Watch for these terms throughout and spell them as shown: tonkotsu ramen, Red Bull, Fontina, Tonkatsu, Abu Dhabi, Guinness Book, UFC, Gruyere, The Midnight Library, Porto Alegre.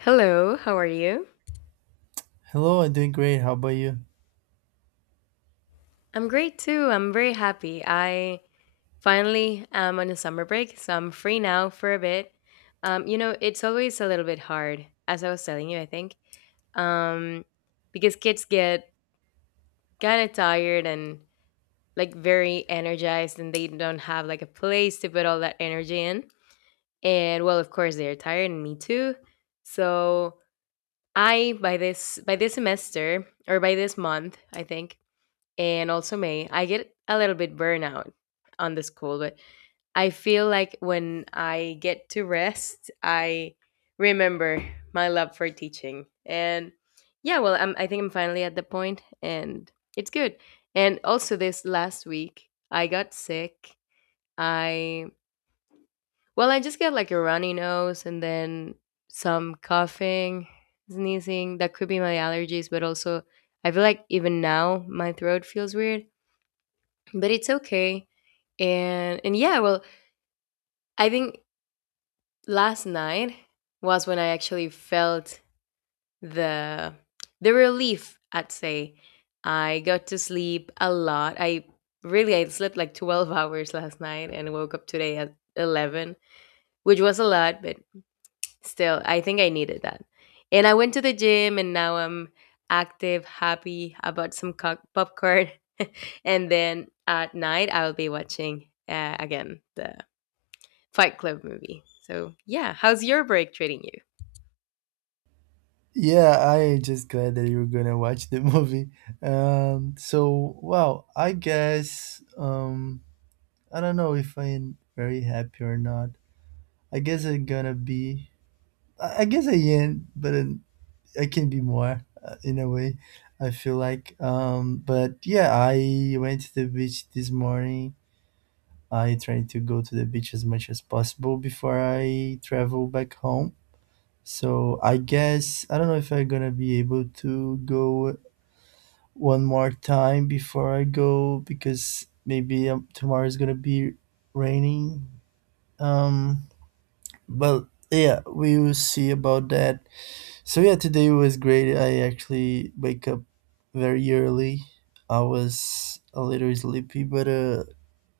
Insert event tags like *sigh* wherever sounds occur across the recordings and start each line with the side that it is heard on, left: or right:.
left: Hello, how are you?
right: Hello, I'm doing great. How about you?
left: I'm great too. I'm very happy. I finally am on a summer break, so I'm free now for a bit. It's always a little bit hard, as I was telling you, um, because kids get kind of tired and like very energized, and they don't have like a place to put all that energy in. And well, of course, they're tired and me too. So I, by this semester or by this month, I think, and also May, I get a little bit burnout on the school. But I feel like when I get to rest, I remember my love for teaching. And yeah, well, I think I'm finally at the point, and it's good. And also, this last week, I got sick. I, well, I just got like a runny nose and then some coughing, sneezing. That could be my allergies, but also, I feel like even now my throat feels weird, but it's okay. And yeah, well, I think last night was when I actually felt the the relief, I'd say. I got to sleep a lot. I really, I slept like 12 hours last night and woke up today at 11, which was a lot, but still I think I needed that. And I went to the gym, and now I'm active, happy. I bought some popcorn, *laughs* and then at night I'll be watching, again, the Fight Club movie. So, yeah, how's your break treating you?
right: Yeah, I just glad that you're gonna watch the *laughs* movie. So wow, I guess I don't know if I'm very happy or not. I guess I'm gonna be. I guess I am, but I can be more in a way. I feel like. But yeah, I went to the beach this morning. I tried to go to the beach as much as possible before I travel back home. So I guess I don't know if I'm gonna be able to go one more time before I go because maybe tomorrow is gonna be raining. Um, but yeah, we will see about that. So yeah, today was great. I actually wake up very early. I was a little sleepy, but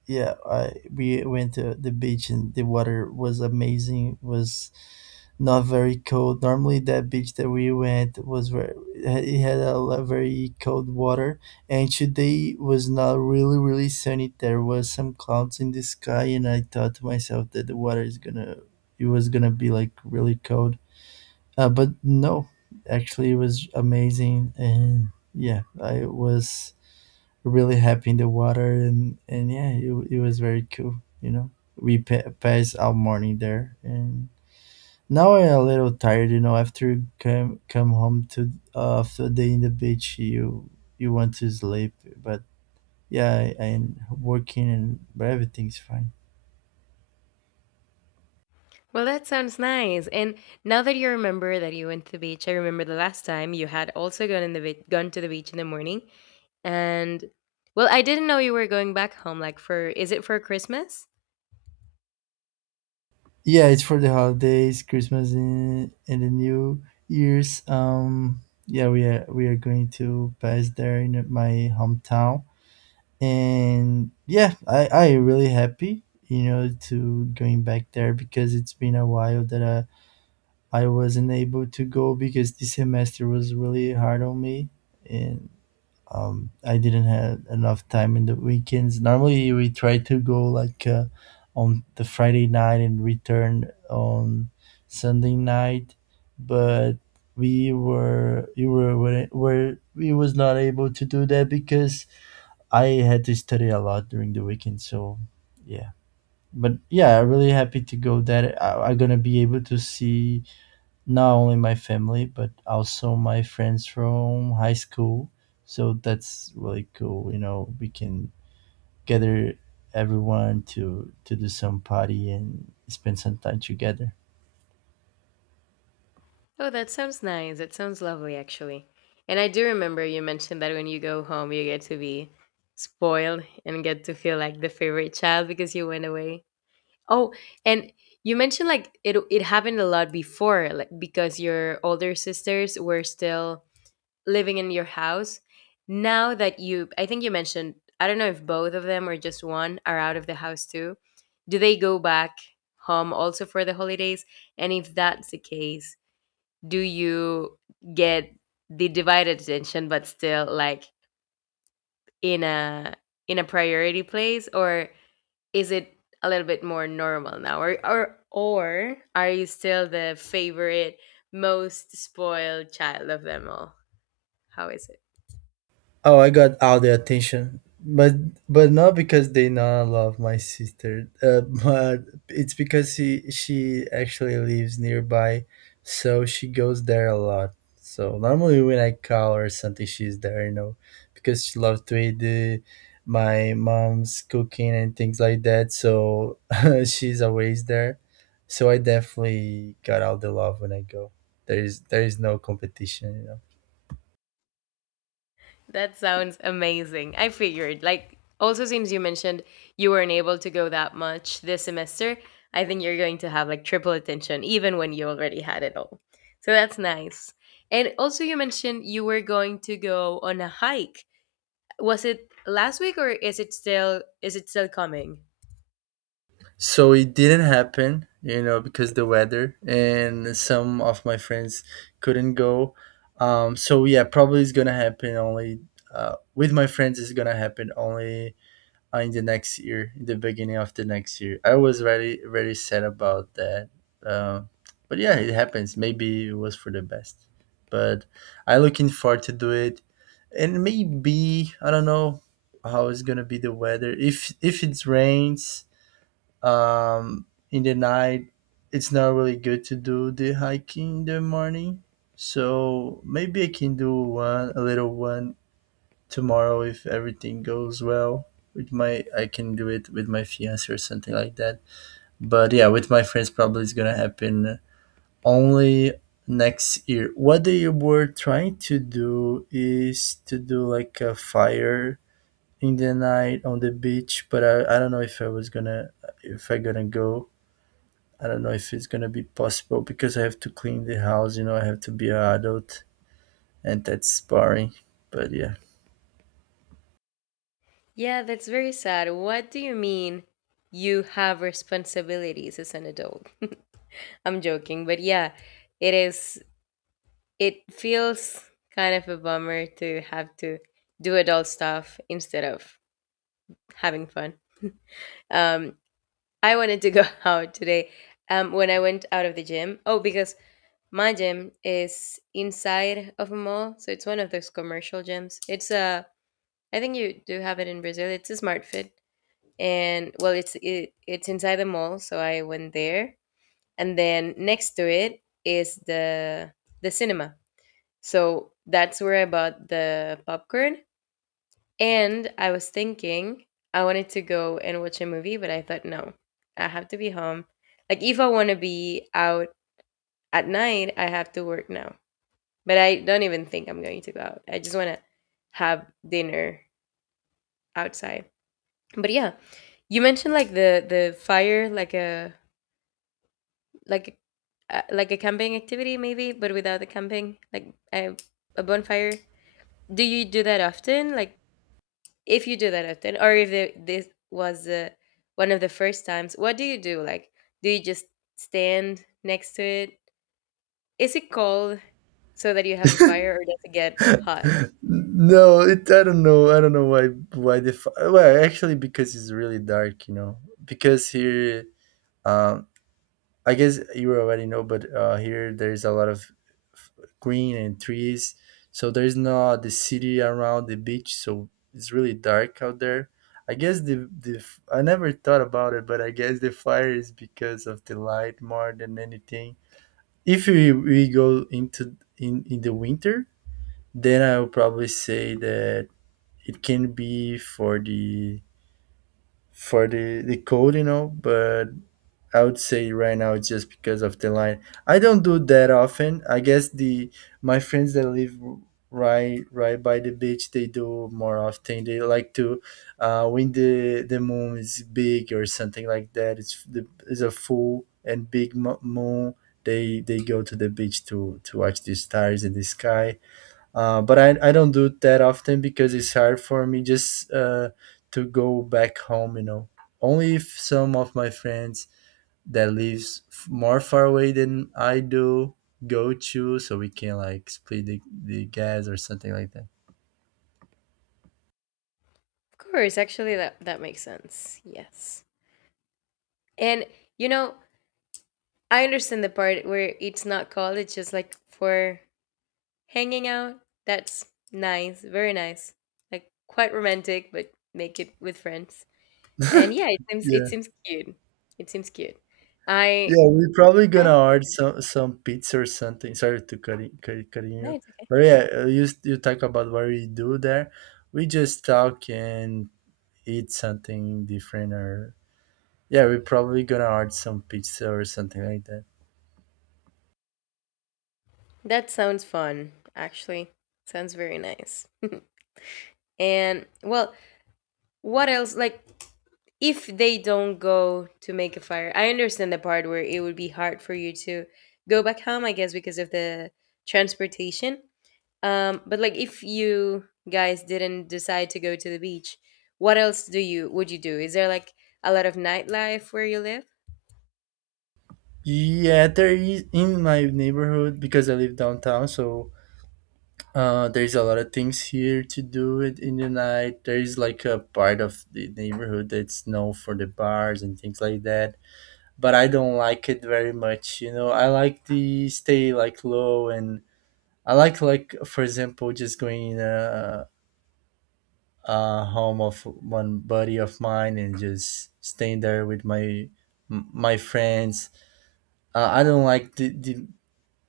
right: yeah, I we went to the beach and the water was amazing. Was not very cold. Normally, that beach that we went was very, it had a very cold water, and today was not really sunny. There was some clouds in the sky, and I thought to myself that the water is gonna it was gonna be like really cold. But no, actually, it was amazing, and yeah, I was really happy in the water, and yeah, it was very cool. You know, we passed all morning there, and now I'm a little tired. You know, after you come home to after a day in the beach, you want to sleep. But yeah, I'm working, and but everything's fine.
left: Well, that sounds nice. And now that you remember that you went to the beach, I remember the last time you had also gone in the gone to the beach in the morning. And well, I didn't know you were going back home like for, is it for Christmas?
right: Yeah, it's for the holidays, Christmas, and the new year's. Yeah, we are going to pass there in my hometown. And yeah, I really happy, you know, to going back there because it's been a while that I wasn't able to go because this semester was really hard on me. And I didn't have enough time in the weekends. Normally we try to go like on the Friday night and return on Sunday night, but we were you were we was not able to do that because I had to study a lot during the weekend, so yeah. But yeah, I'm really happy to go there. I'm gonna be able to see not only my family but also my friends from high school. So that's really cool. You know, we can gather everyone to do some party and spend some time together.
left: Oh, that sounds nice. That sounds lovely actually. And I do remember you mentioned that when you go home, you get to be spoiled and get to feel like the favorite child because you went away. Oh, and you mentioned like it happened a lot before, like because your older sisters were still living in your house. Now that you, I think you mentioned, I don't know if both of them or just one are out of the house too. Do they go back home also for the holidays? And if that's the case, do you get the divided attention but still like in a in a priority place, or is it a little bit more normal now, or are you still the favorite, most spoiled child of them all? How is it?
right: Oh, I got all the attention, but not because they not love my sister, *laughs* but it's because she actually lives nearby, so she goes there a lot. So normally when I call her something, she's there, you know, because she loves to eat my mom's cooking and things like that. So *laughs* she's always there. So I definitely got all the love when I go. There is no competition, you know.
left: That sounds amazing. I figured, like, also since you mentioned you weren't able to go that much this semester, I think you're going to have like triple attention even when you already had it all, so that's nice. And also you mentioned you were going to go on a hike. Was it last week, or is it still, is it still coming?
right: So it didn't happen, you know, because the weather and some of my friends couldn't go. So yeah, probably it's gonna happen only with my friends. It's gonna happen only in the next year, in the beginning of the next year. I was very sad about that, uh, but yeah, it happens. Maybe it was for the best. But I looking forward to do it, and maybe I don't know how it's gonna be the weather. If it rains um in the night, it's not really good to do the hiking in the morning. So maybe I can do one a little one tomorrow if everything goes well with my, I can do it with my fiance or something like that. But yeah, with my friends, probably it's gonna happen only next year. What they were trying to do is to do like a fire in the night on the beach, but I don't know if I was gonna, if I gonna go. I don't know if it's gonna be possible because I have to clean the house, you know. I have to be an adult, and that's boring. But yeah.
left: Yeah, that's very sad. What do you mean you have responsibilities as an adult? I'm joking, but yeah, it is it feels kind of a bummer to have to do adult stuff instead of having fun. Um I wanted to go *laughs* out today when I went out of the gym. Oh, because my gym is inside of a mall, so it's one of those commercial gyms. It's a, I think you do have it in Brazil. It's a Smart Fit. And well, it's inside the mall, so I went there, and then next to it is the cinema, so that's where I bought the popcorn. And I was thinking, I wanted to go and watch a movie, but I thought, no, I have to be home. Like, if I want to be out at night, I have to work now. But I don't even think I'm going to go out. I just want to have dinner outside. But yeah, you mentioned like the fire, like a, like like a camping activity maybe, but without the camping, like a bonfire. Do you do that often? Like, if you do that often, or if the, this was one of the first times, what do you do? Like, do you just stand next to it? Is it cold so that you have a fire, or does it get hot?
right: No, it I don't know. I don't know why the well, actually because it's really dark, you know. Because here um I guess you already know, but here there's a lot of f- green and trees. So there's not the city around the beach, so it's really dark out there. I guess the I never thought about it, but I guess the fire is because of the light more than anything. If we, we go into in the winter, then I would probably say that it can be for the for the cold, you know, but I would say right now it's just because of the line. I don't do that often. I guess the my friends that live right by the beach, they do more often. They like to when the moon is big or something like that. It's the it's a full and big moon. They go to the beach to watch the stars in the sky. But I don't do it that often because it's hard for me just to go back home. You know, only if some of my friends that lives more far away than I do go to, so we can like split the gas or something like that.
left: Of course, actually, that makes sense. Yes, and you know, I understand the part where it's not cold. It's just like for hanging out. That's nice, very nice. Like quite romantic, but make it with friends. And yeah, it seems it
right: Yeah,
left: seems cute. It seems cute. I
right: yeah, we're probably
left: I
right: gonna order some pizza or something. Sorry to cutting
left: No,
right: you,
left: it's
right: but
left: okay.
right: yeah, you talk about what we do there. We just talk and eat something different, or yeah, we're probably gonna order some pizza or something like that.
left: That sounds fun, actually. Sounds very nice. And well, what else? Like, if they don't go to make a fire, I understand the part where it would be hard for you to go back home, I guess, because of the transportation. But like, if you guys didn't decide to go to the beach, what else do you would you do? Is there like a lot of nightlife where you live?
right: Yeah, there is in my neighborhood because I live downtown, so there's a lot of things here to do it in the night. There is like a part of the neighborhood that's known for the bars and things like that. But I don't like it very much. You know, I like the stay like low, and I like for example just going in a home of one buddy of mine and just staying there with my my friends. I don't like the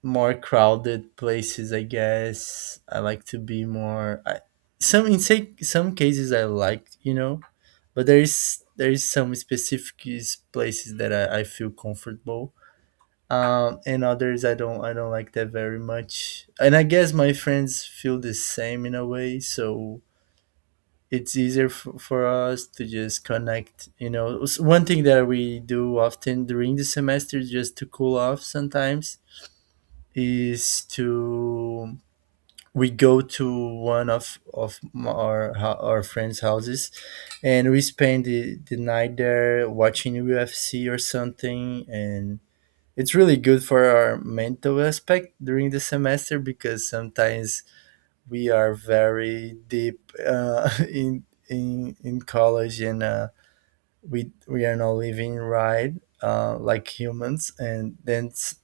right: more crowded places. I guess I like to be more some in say, some cases I like, you know, but there is some specific places that I feel comfortable, and others I don't, I don't like that very much. And I guess my friends feel the same in a way, so it's easier for us to just connect, you know. One thing that we do often during the semester is just to cool off sometimes is to, we go to one of our our friends' houses, and we spend the night there watching UFC or something, and it's really good for our mental aspect during the semester because sometimes we are very deep *laughs* in in college and. We are not living right like humans, and then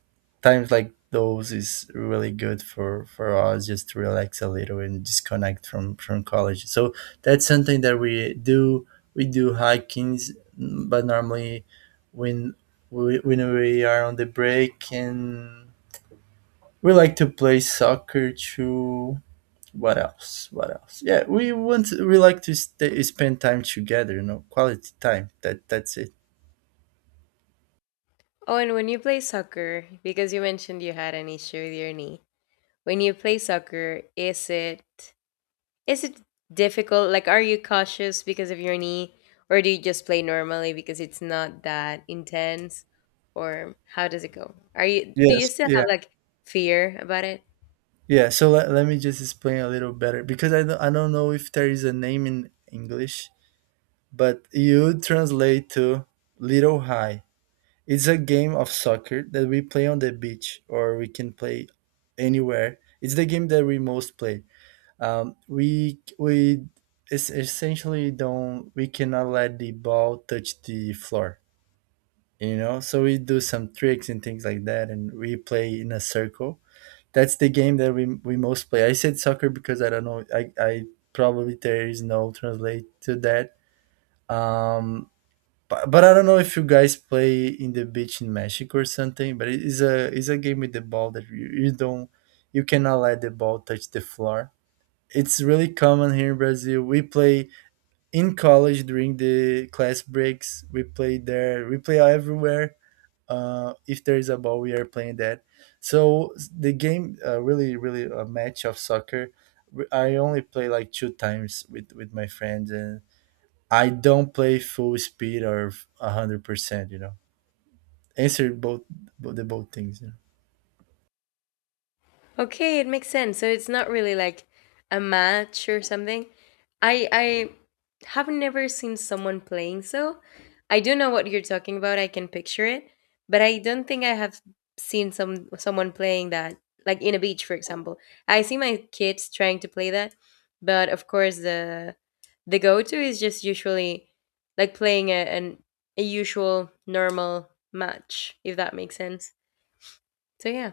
right: times like those is really good for us just to relax a little and disconnect from college. So that's something that we do. We do hikings, but normally when when we are on the break, and we like to play soccer too. What else, what else? Yeah, we like to spend time together, you know, quality time. That's it.
left: Oh, and when you play soccer, because you mentioned you had an issue with your knee. When you play soccer, is it difficult? Like, are you cautious because of your knee, or do you just play normally because it's not that intense? Or how does it go? Are you Do you
right: Yes,
left: still
right: yeah,
left: have like fear about it?
right: yeah. So let me just explain a little better because I don't know if there is a name in English, but you translate to Little High. It's a game of soccer that we play on the beach, or we can play anywhere. It's the game that we most play. We essentially don't, we cannot let the ball touch the floor, you know. So we do some tricks and things like that, and we play in a circle. That's the game that we most play. I said soccer because I don't know. I probably there is no translate to that. Um, but I don't know if you guys play in the beach in Mexico or something. But it is a it's a game with the ball that you don't, you cannot let the ball touch the floor. It's really common here in Brazil. We play in college during the class breaks. We play there. We play everywhere if there is a ball we are playing that. So the game, really really a match of soccer. I only play like 2 times with my friends and I don't play full speed or a 100%, you know answer both things.
left: Okay, it makes sense. So it's not really like a match or something. I have never seen someone playing so. I do know what you're talking about. I can picture it, but I don't think I have seen someone playing that like in a beach, for example. I see my kids trying to play that, but of course the go-to is just usually like playing a an a usual normal match, if that makes sense. So yeah.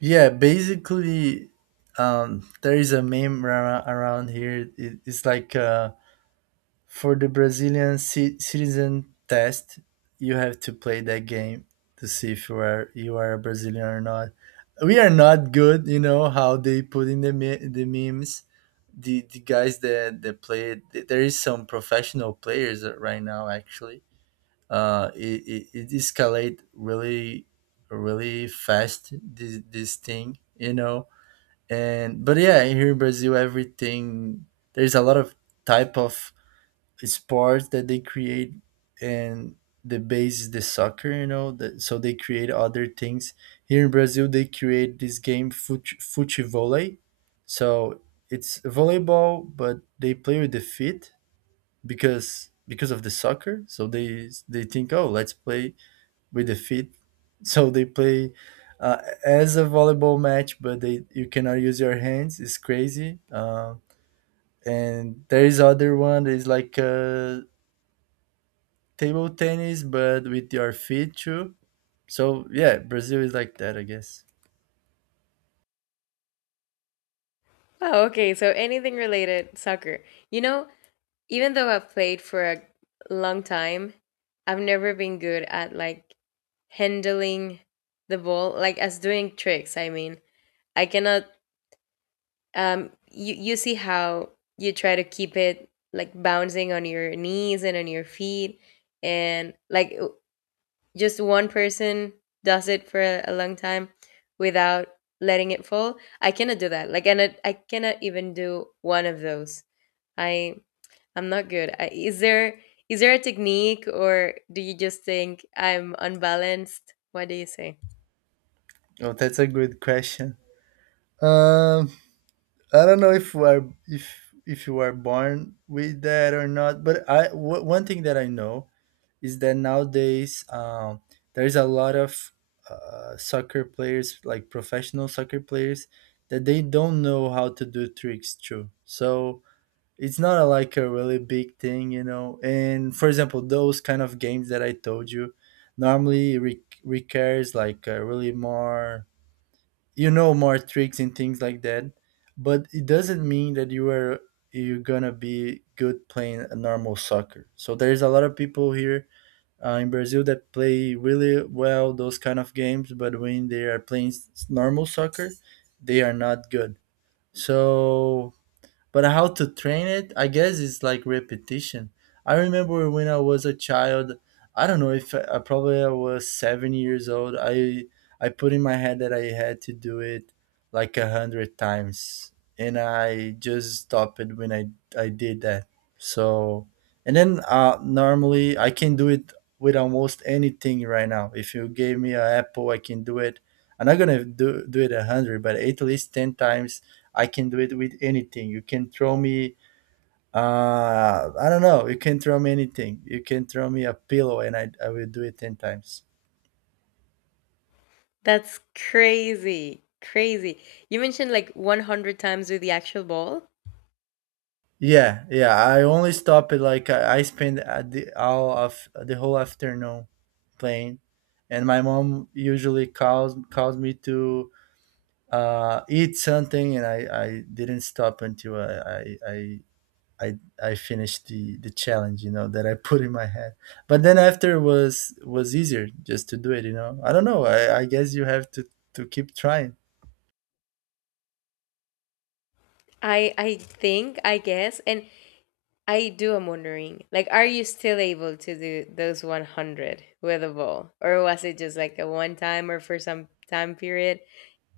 right: Yeah, basically, there is a meme around here. It's like, for the Brazilian citizen test, you have to play that game to see if you are a Brazilian or not. We are not good, you know how they put in the the memes. The guys that play it, there is some professional players right now actually. It escalate really really fast this thing. And but yeah, here in Brazil, everything, there's a lot of type of sports that they create, and the base is the soccer, that, so they create other things. Here in Brazil they create this game fute volley. So it's volleyball but they play with the feet, because of the soccer, so they think, oh, let's play with the feet. *laughs* So they play, as a volleyball match but they you cannot use your hands. It's crazy. And there is other one that is like, table tennis, but with your feet too. So yeah, Brazil is like that, I guess.
left: Oh, okay. So anything related soccer. You know, even though I've played for a long time, I've never been good at like handling the ball, like as doing tricks. I mean, I cannot. You see how you try to keep it like bouncing on your knees and on your feet, and like just one person does it for a long time without letting it fall. I cannot do that. I cannot even do one of those. I I'm not good. Is there is there a technique, or do you just think I'm unbalanced? What do you say?
right: Oh, that's a good question. Um, I don't know if we're if you are born with that or not, but one thing that I know is that nowadays, there is a lot of, soccer players, like professional soccer players, that they don't know how to do tricks too. So it's not like a really big thing. And for example, those kind of games that I told you normally requires like a really more, more tricks and things like that. But it doesn't mean that you're gonna be good playing a normal soccer. So there's a lot of people here, in Brazil that play really well those kind of games, but when they are playing normal soccer, they are not good. So but how to train it, I guess it's like repetition. I remember when I was a child. I don't know if I was 7 years old. I put in my head that I had to do it like 100 times, and I just stopped it when I did that. So and then, normally I can do it with almost anything right now. If you gave me an apple, I can do it. I'm not gonna do it 100, but at least 10 times I can do it with anything. You can throw me, I don't know, you can throw me anything. You can throw me a pillow and I will do it 10 times.
left: That's crazy. Crazy. You mentioned like 100 times with the actual ball.
right: Yeah, yeah, I only stop it like I spend, the all of the whole afternoon playing and my mom usually calls me to eat something and I didn't stop until I I I finished the challenge, that I put in my head. But then after was easier just to do it. I don't know. I guess you have to keep trying.
left: I guess, and I do, I am wondering, like, are you still able to do those 100 with a ball, or was it just like a one time or for some time period?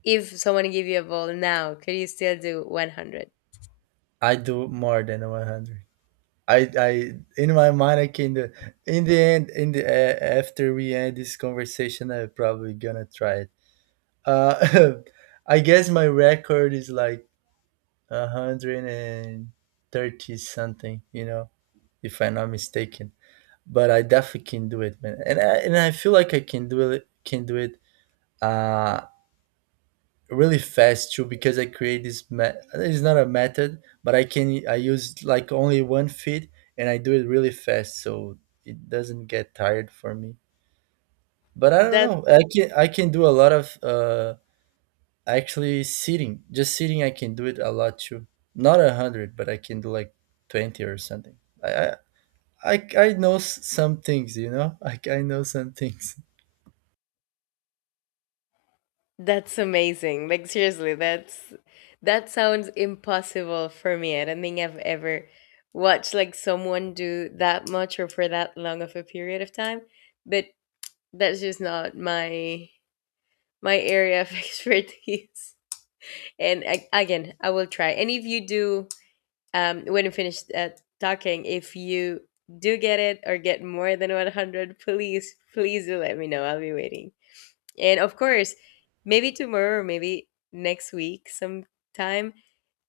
left: If someone give you a ball now, could you still do 100?
right: I do more than 100. I in my mind I can do. In the end, in the after we end this conversation, I'm probably gonna try it. Uh, *laughs* I guess my record is like 130 something, if I'm not mistaken. But I definitely can do it, man. And I feel like I can do it uh really fast too because I create this it's not a method, but I use like only one feed and I do it really fast so it doesn't get tired for me. But I don't
left: That's
right: know. I can do a lot of, actually sitting. Just sitting I can do it a lot too. Not 100, but I can do like 20 or something. I I I know some things, you know? *laughs* I know some things.
left: That's amazing. Like, seriously, that's that sounds impossible for me. I don't think I've ever watched like someone do that much or for that long of a period of time. But that's just not my area of *laughs* expertise. And again, I will try. And if you do, when you finish, talking, if you do get it or get more than 100, please, please do let me know. I'll be waiting. And of course, maybe tomorrow, or maybe next week sometime,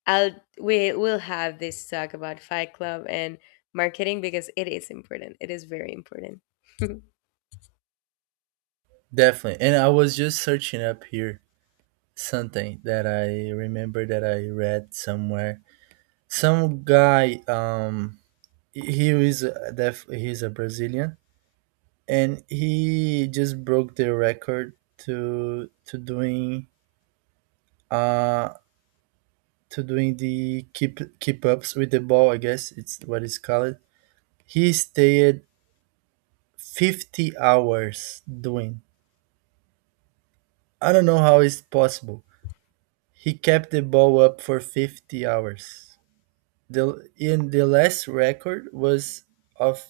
left: I'll we will have this talk about Fight Club and marketing, because it is important. It is very important.
right: Definitely. And I was just searching up here something that I remember that I read somewhere. Some guy, he's a Brazilian, and he just broke the record to to doing uh to doing the keep ups with the ball. I guess it's what it's called. He stayed 50 hours doing. I don't know how it's possible. He kept the ball up for 50 hours. The In the last record was of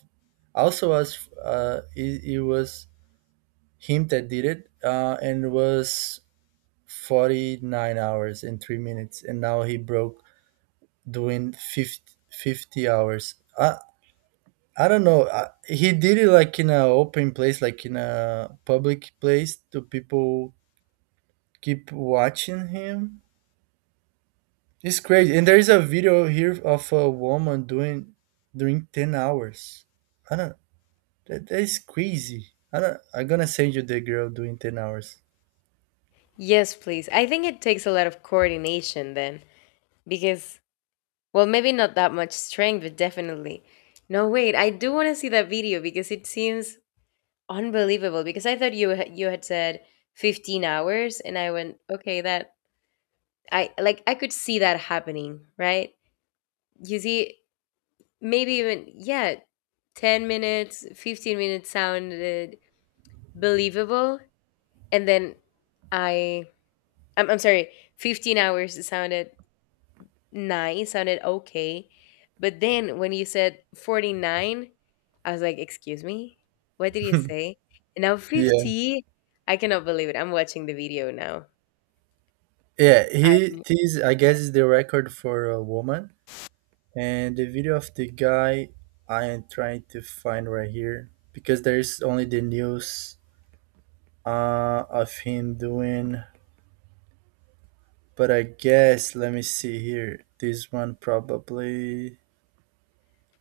right: also was it was him that did it, and was 49 hours and 3 minutes. And now he broke doing fifty hours. I don't know. He did it like in a open place, like in a public place to people keep watching him. It's crazy. And there is a video here of a woman doing during 10 hours. I don't. That is crazy. I don't, I'm gonna send you the girl doing 10 hours.
left: *laughs* Yes, please. I think it takes a lot of coordination then, because well, maybe not that much strength, but definitely. No, wait. I do want to see that video because it seems unbelievable, because I thought you you had said 15 hours, and I went, "Okay, that I like I could see that happening, right? You see, maybe even, yeah, 10 minutes, 15 minutes sounded believable. And then i I'm sorry, 15 hours sounded nice, sounded okay. But then when you said 49, I was like, excuse me, what did you say? And now
right: Yeah.
left: 50, I cannot believe it. I'm watching the video now.
right: Yeah,
left: I
right: he this I guess is the record for a woman. And the video of the guy I am trying to find right here because there is only the news, of him doing, but I guess let me see here. This one probably.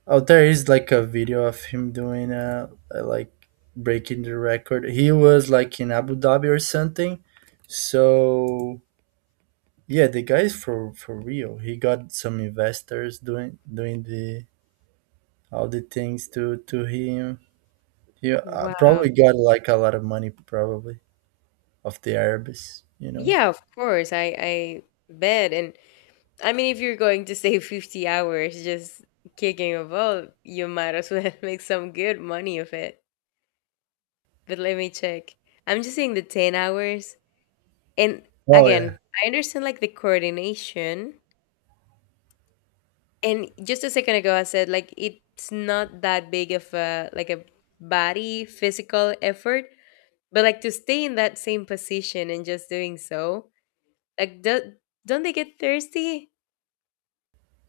right: Oh, there is like a video of him doing, like breaking the record. He was like in Abu Dhabi or something. So yeah, the guy is for real. He got some investors doing the all the things to him. He,
left: Wow.
right: probably got like a lot of money probably of the Arabs.
left: Yeah, of course. I bet. And I mean, if you're going to save 50 hours just kicking a ball, you might as well *laughs* make some good money of it. But let me check. I'm just seeing the 10 hours. And
right: Oh
left: again,
right: yeah.
left: I understand like the coordination. And just a second ago, I said like it's not that big of a like a body physical effort, but like to stay in that same position and just doing so, like do, don't they get thirsty?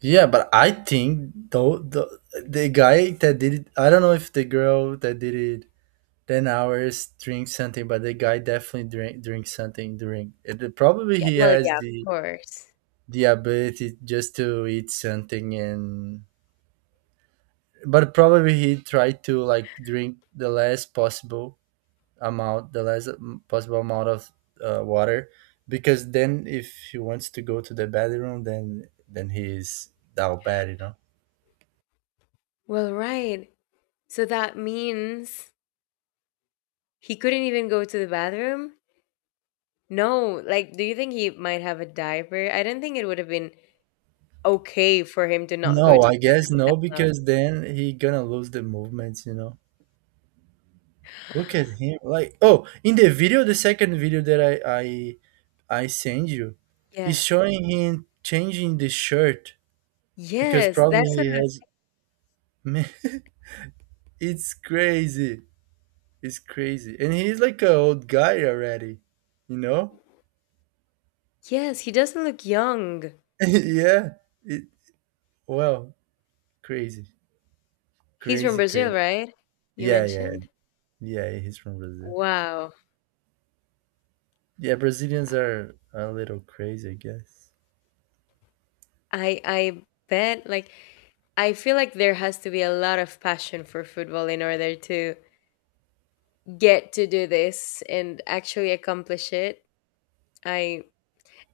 right: Yeah, but I think though the guy that did it, I don't know if the girl that did it 10 hours drink something, but the guy definitely drink something during it, probably
left: Yeah.
right: he
left: Well,
right: has
left: yeah,
right: the
left: of course.
right: the ability just to eat something, and but probably he tried to like drink the less possible amount of, water, because then if he wants to go to the bathroom, then he's down bad.
left: Well, right. So that means he couldn't even go to the bathroom? No, like, do you think he might have a diaper? I don't think it would have been okay for him to not
right: No,
left: go to the
right: I guess
left: bathroom.
right: no, because then he gonna lose the movements. Look at him. Like, oh, in the video, the second video that I send you,
left: Yeah.
right: is showing him changing the shirt because
left: Yes,
right: probably
left: that's what
right: he
left: I
right: has.
left: was.
right: Man, *laughs* it's crazy. It's crazy, and he's like an old guy already. You know?
left: Yes, he doesn't look young.
right: *laughs* yeah. It, well, crazy,
left: He's from
right: crazy,
left: Brazil,
right: crazy.
left: right? You
right: Yeah, yeah,
left: mentioned?
right: yeah. He's from Brazil.
left: Wow.
right: Yeah, Brazilians are a little crazy, I guess.
left: I bet. I feel like there has to be a lot of passion for football in order to get to do this and actually accomplish it. I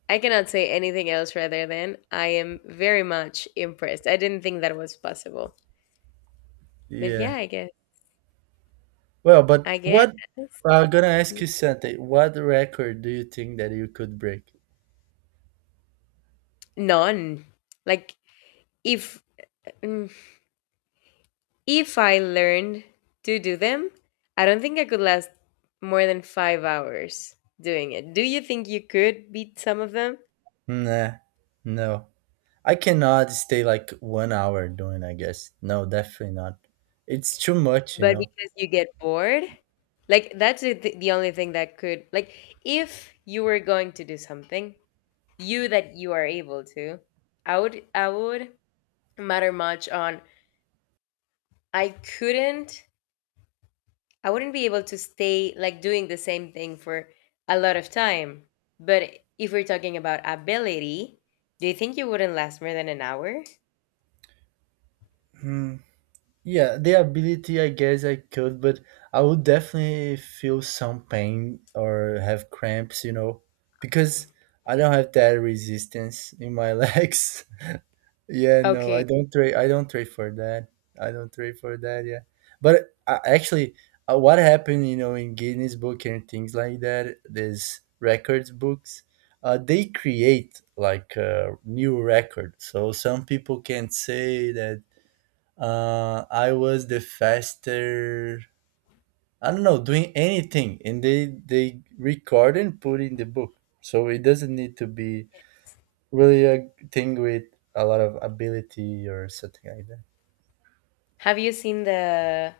left: I cannot say anything else rather than I am very much impressed. I didn't think that was possible. But yeah,
right: Yeah.
left: I guess.
right: Well, but
left: I guess
right: what I'm gonna ask you something. What record do you think that you could break?
left: none. Like, if mm, if I learned to do them, I don't think I could last more than 5 hours doing it. Do you think you could beat some of them?
right: Nah, no. I cannot stay like 1 hour doing, I guess. No, definitely not. It's too much, you
left: But
right: know.
left: because you get bored? Like, that's the, the only thing that could, like, if you were going to do something, you that you are able to, I would matter much on I couldn't I wouldn't be able to stay like doing the same thing for a lot of time. But if we're talking about ability, do you think you wouldn't last more than an hour?
right: Hmm. Yeah, the ability, I guess I could, but I would definitely feel some pain or have cramps, because I don't have that resistance in my *laughs* legs. Yeah, no,
left: Okay.
right: I don't trade. I don't trade for that. I don't trade for that. Yeah, but, actually, what happened, in Guinness Book and things like that, these records books, they create like a new record. So some people can say that, I was the faster. I don't know, doing anything, and they record and put in the book. So it doesn't need to be really a thing with a lot of ability or something like that.
left: Have you seen the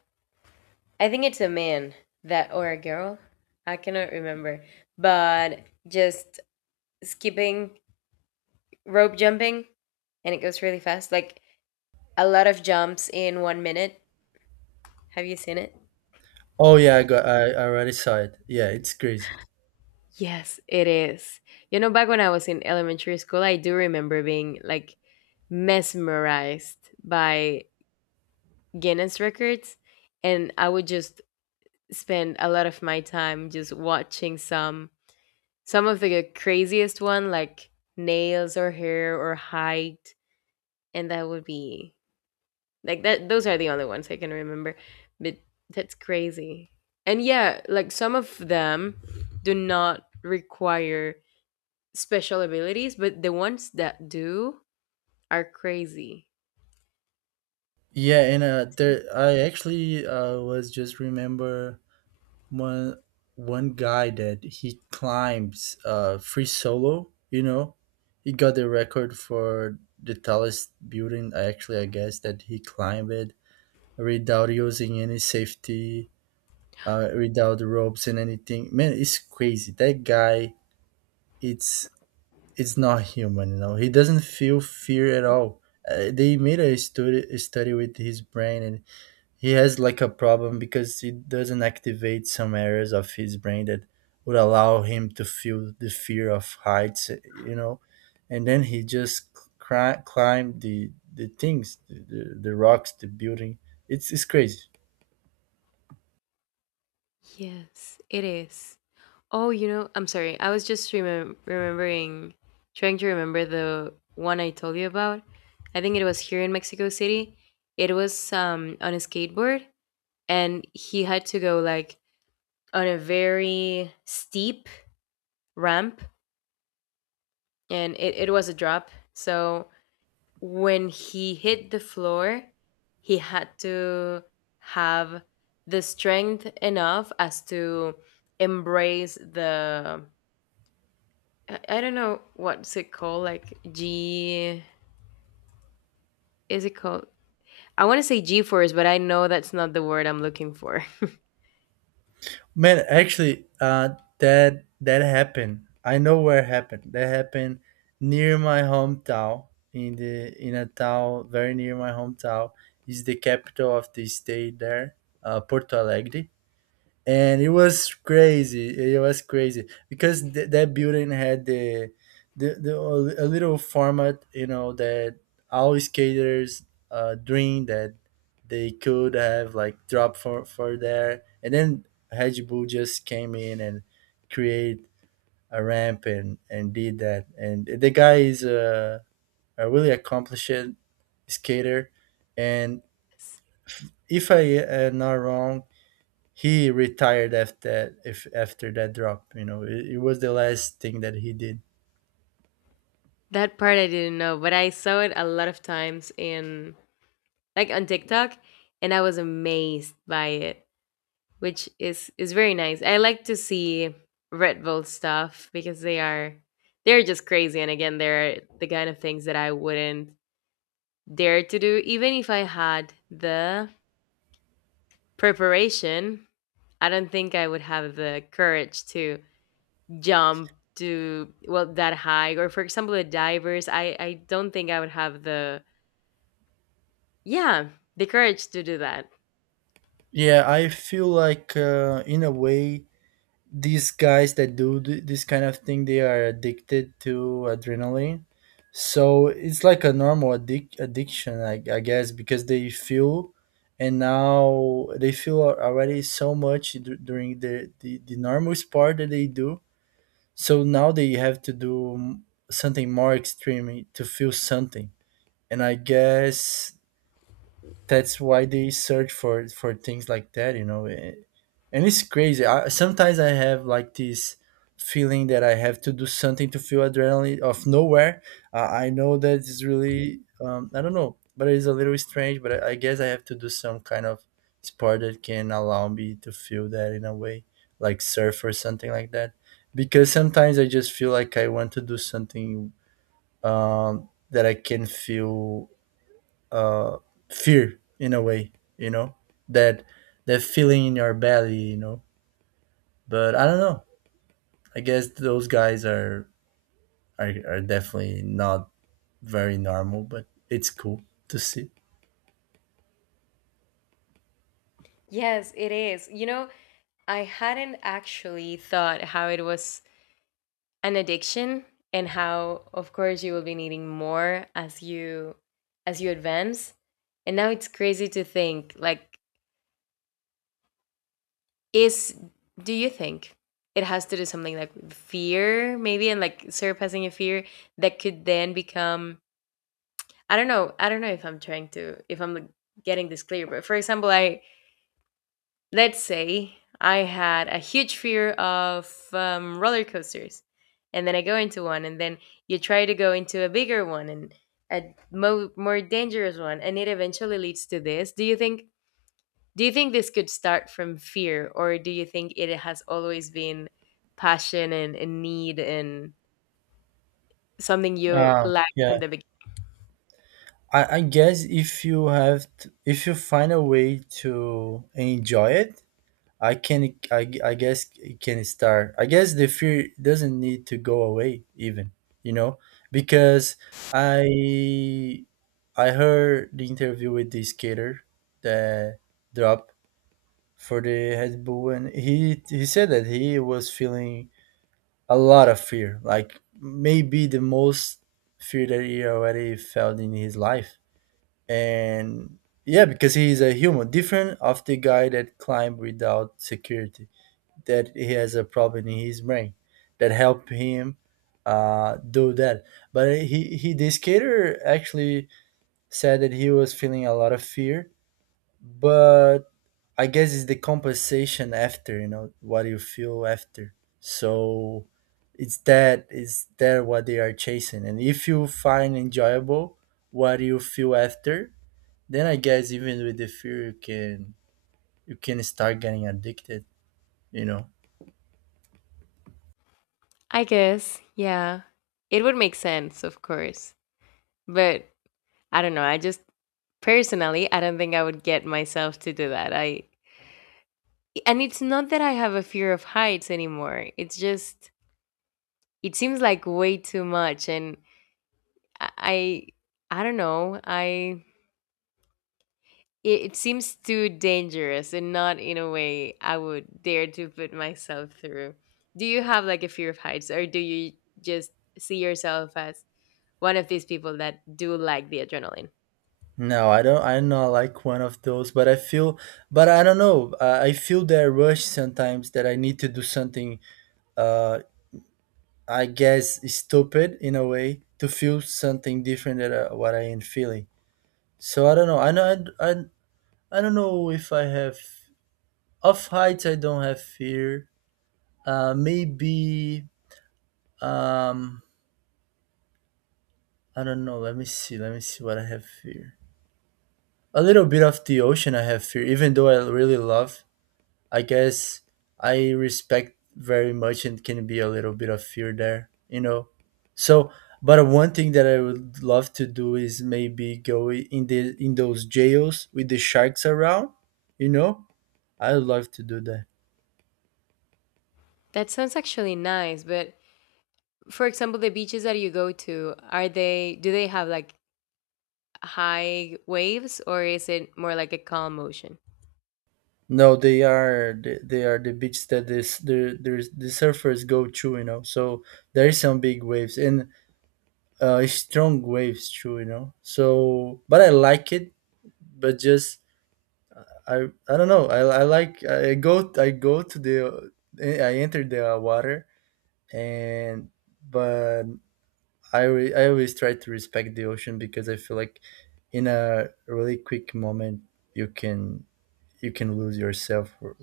left: I think it's a man that, or a girl? I cannot remember. But just skipping rope jumping and it goes really fast. Like a lot of jumps in one minute. Have you seen it?
right: Oh yeah, I already saw it. Yeah, it's crazy.
left: Yes, it is. You know, back when I was in elementary school, I do remember being like mesmerized by Guinness records, and I would just spend a lot of my time just watching some of the craziest one like nails or hair or height, and that would be like that those are the only ones I can remember. But that's crazy. And yeah, like, some of them do not require special abilities, but the ones that do are crazy.
right: Yeah, and, there I actually, was just remember one one guy that he climbs, free solo. You know, he got the record for the tallest building. I Actually, I guess that he climbed it without using any safety, without ropes and anything. Man, it's crazy. That guy, it's it's not human, he doesn't feel fear at all. They made a study with his brain, and he has like a problem because he doesn't activate some areas of his brain that would allow him to feel the fear of heights. And then he just climbed the things the rocks, the building. It's crazy.
left: Yes, it is. Oh, you know, I'm sorry. I was remembering, trying to remember the one I told you about. I think it was here in Mexico City. It was on a skateboard, and he had to go like on a very steep ramp, and it was a drop. So when he hit the floor, he had to have the strength enough as to embrace the I don't know what's it called, like G, is it called, I want to say G force, but I know that's not the word I'm looking for.
right: Man, actually, that happened. I know where it happened. That happened near my hometown, in a town very near my hometown. Is the capital of the state there, Porto Alegre, and it was crazy. It was crazy because that building had the a little format, that all skaters, dream that they could have like drop for there, and then Hedgebull just came in and create a ramp and did that. And the guy is a really accomplished skater, and
left: *laughs*
right: if I am not wrong, he retired after if after that drop, you know, it was the last thing that he did.
left: that part I didn't know, but I saw it a lot of times in, like, on TikTok, and I was amazed by it. Which is very nice. I like to see Red Bull stuff because they are, they're just crazy, and again they're the kind of things that I wouldn't dare to do even if I had the preparation. I don't think I would have the courage to jump to, well, that high, or for example the divers, I don't think I would have the yeah, the courage to do that.
right: Yeah, I feel like in a way, these guys that do this kind of thing, they are addicted to adrenaline. So it's like a normal addiction, I guess, because they feel, and now they feel already so much during the normal sport that they do, so now they have to do something more extreme to feel something. And I guess that's why they search for things like that, you know. And it's crazy. I, sometimes I have like this feeling that I have to do something to feel adrenaline of nowhere. I know that it's really I don't know, but it's a little strange. But I guess I have to do some kind of sport that can allow me to feel that in a way, like surf or something like that. Because sometimes I just feel like I want to do something that I can feel uh, fear in a way, you know, that that feeling in your belly, you know. But I don't know. I guess those guys are are definitely not very normal, but it's cool to see.
left: Yes, it is. You know, I hadn't actually thought how it was an addiction and how of course you will be needing more as you, as you advance, and now it's crazy to think, like, is, do you think it has to do something like with fear maybe, and like surpassing a fear that could then become, I don't know, I don't know if I'm trying to, if I'm like, getting this clear, but for example, I Let's say I had a huge fear of roller coasters, and then I go into one, and then you try to go into a bigger one and a more dangerous one, and it eventually leads to this. Do you think? Do you think this could start from fear, or do you think it has always been passion and need and something you
right: Ah,
left: lack from
right: yeah.
left: the beginning?
right: I guess if you have, t if you find a way to enjoy it, I can I guess it can start. I guess the fear doesn't need to go away even, you know, because I I heard the interview with the skater that dropped for the Red Bull, and he said that he was feeling a lot of fear, like maybe the most fear that he already felt in his life. And yeah, because he is a human, different of the guy that climbed without security, that he has a problem in his brain that help him do that. But he the skater actually said that he was feeling a lot of fear, but I guess it's the compensation after, you know what you feel after. So it's that, it's that what they are chasing, and if you find enjoyable what you feel after, then I guess even with the fear you can start getting addicted. You know.
left: I guess, yeah. It would make sense, of course. But I don't know. I just, personally, I don't think I would get myself to do that. I, and it's not that I have a fear of heights anymore. It's just, it seems like way too much, and I I, don't know. I, it seems too dangerous and not in a way I would dare to put myself through. Do you have like a fear of heights, or do you just see yourself as one of these people that do like the adrenaline?
right: No, I don't. I not like one of those, but I feel, but I don't know. I feel that rush sometimes that I need to do something. Uh, I guess stupid in a way to feel something different than what I am feeling. So I don't know. I know. I don't know if I have off heights. I don't have fear. Maybe. Um, I don't know. Let me see. Let me see what I have fear. A little bit of the ocean. I have fear, even though I really love, I guess I respect very much and can be a little bit of fear there, you know. So, but one thing that I would love to do is maybe go in the in those jails with the sharks around, you know. I would love to do that.
left: That sounds actually nice, but for example, the beaches that you go to, are they, do they have like high waves, or is it more like a calm ocean?
right: No, they are they are the beach that this the there's the surfers go to, you know. So there is some big waves and strong waves too, you know. So, but I like it, but just I don't know. I like I go to the I enter the water and but I always try to respect the ocean because I feel like in a really quick moment you can you can lose yourself or-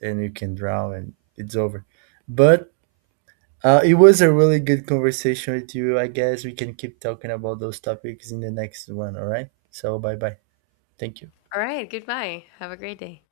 right: and you can drown and it's over. But it was a really good conversation with you. I guess we can keep talking about those topics in the next one. All right. So bye bye. Thank you.
left: All right, goodbye. Have a great day.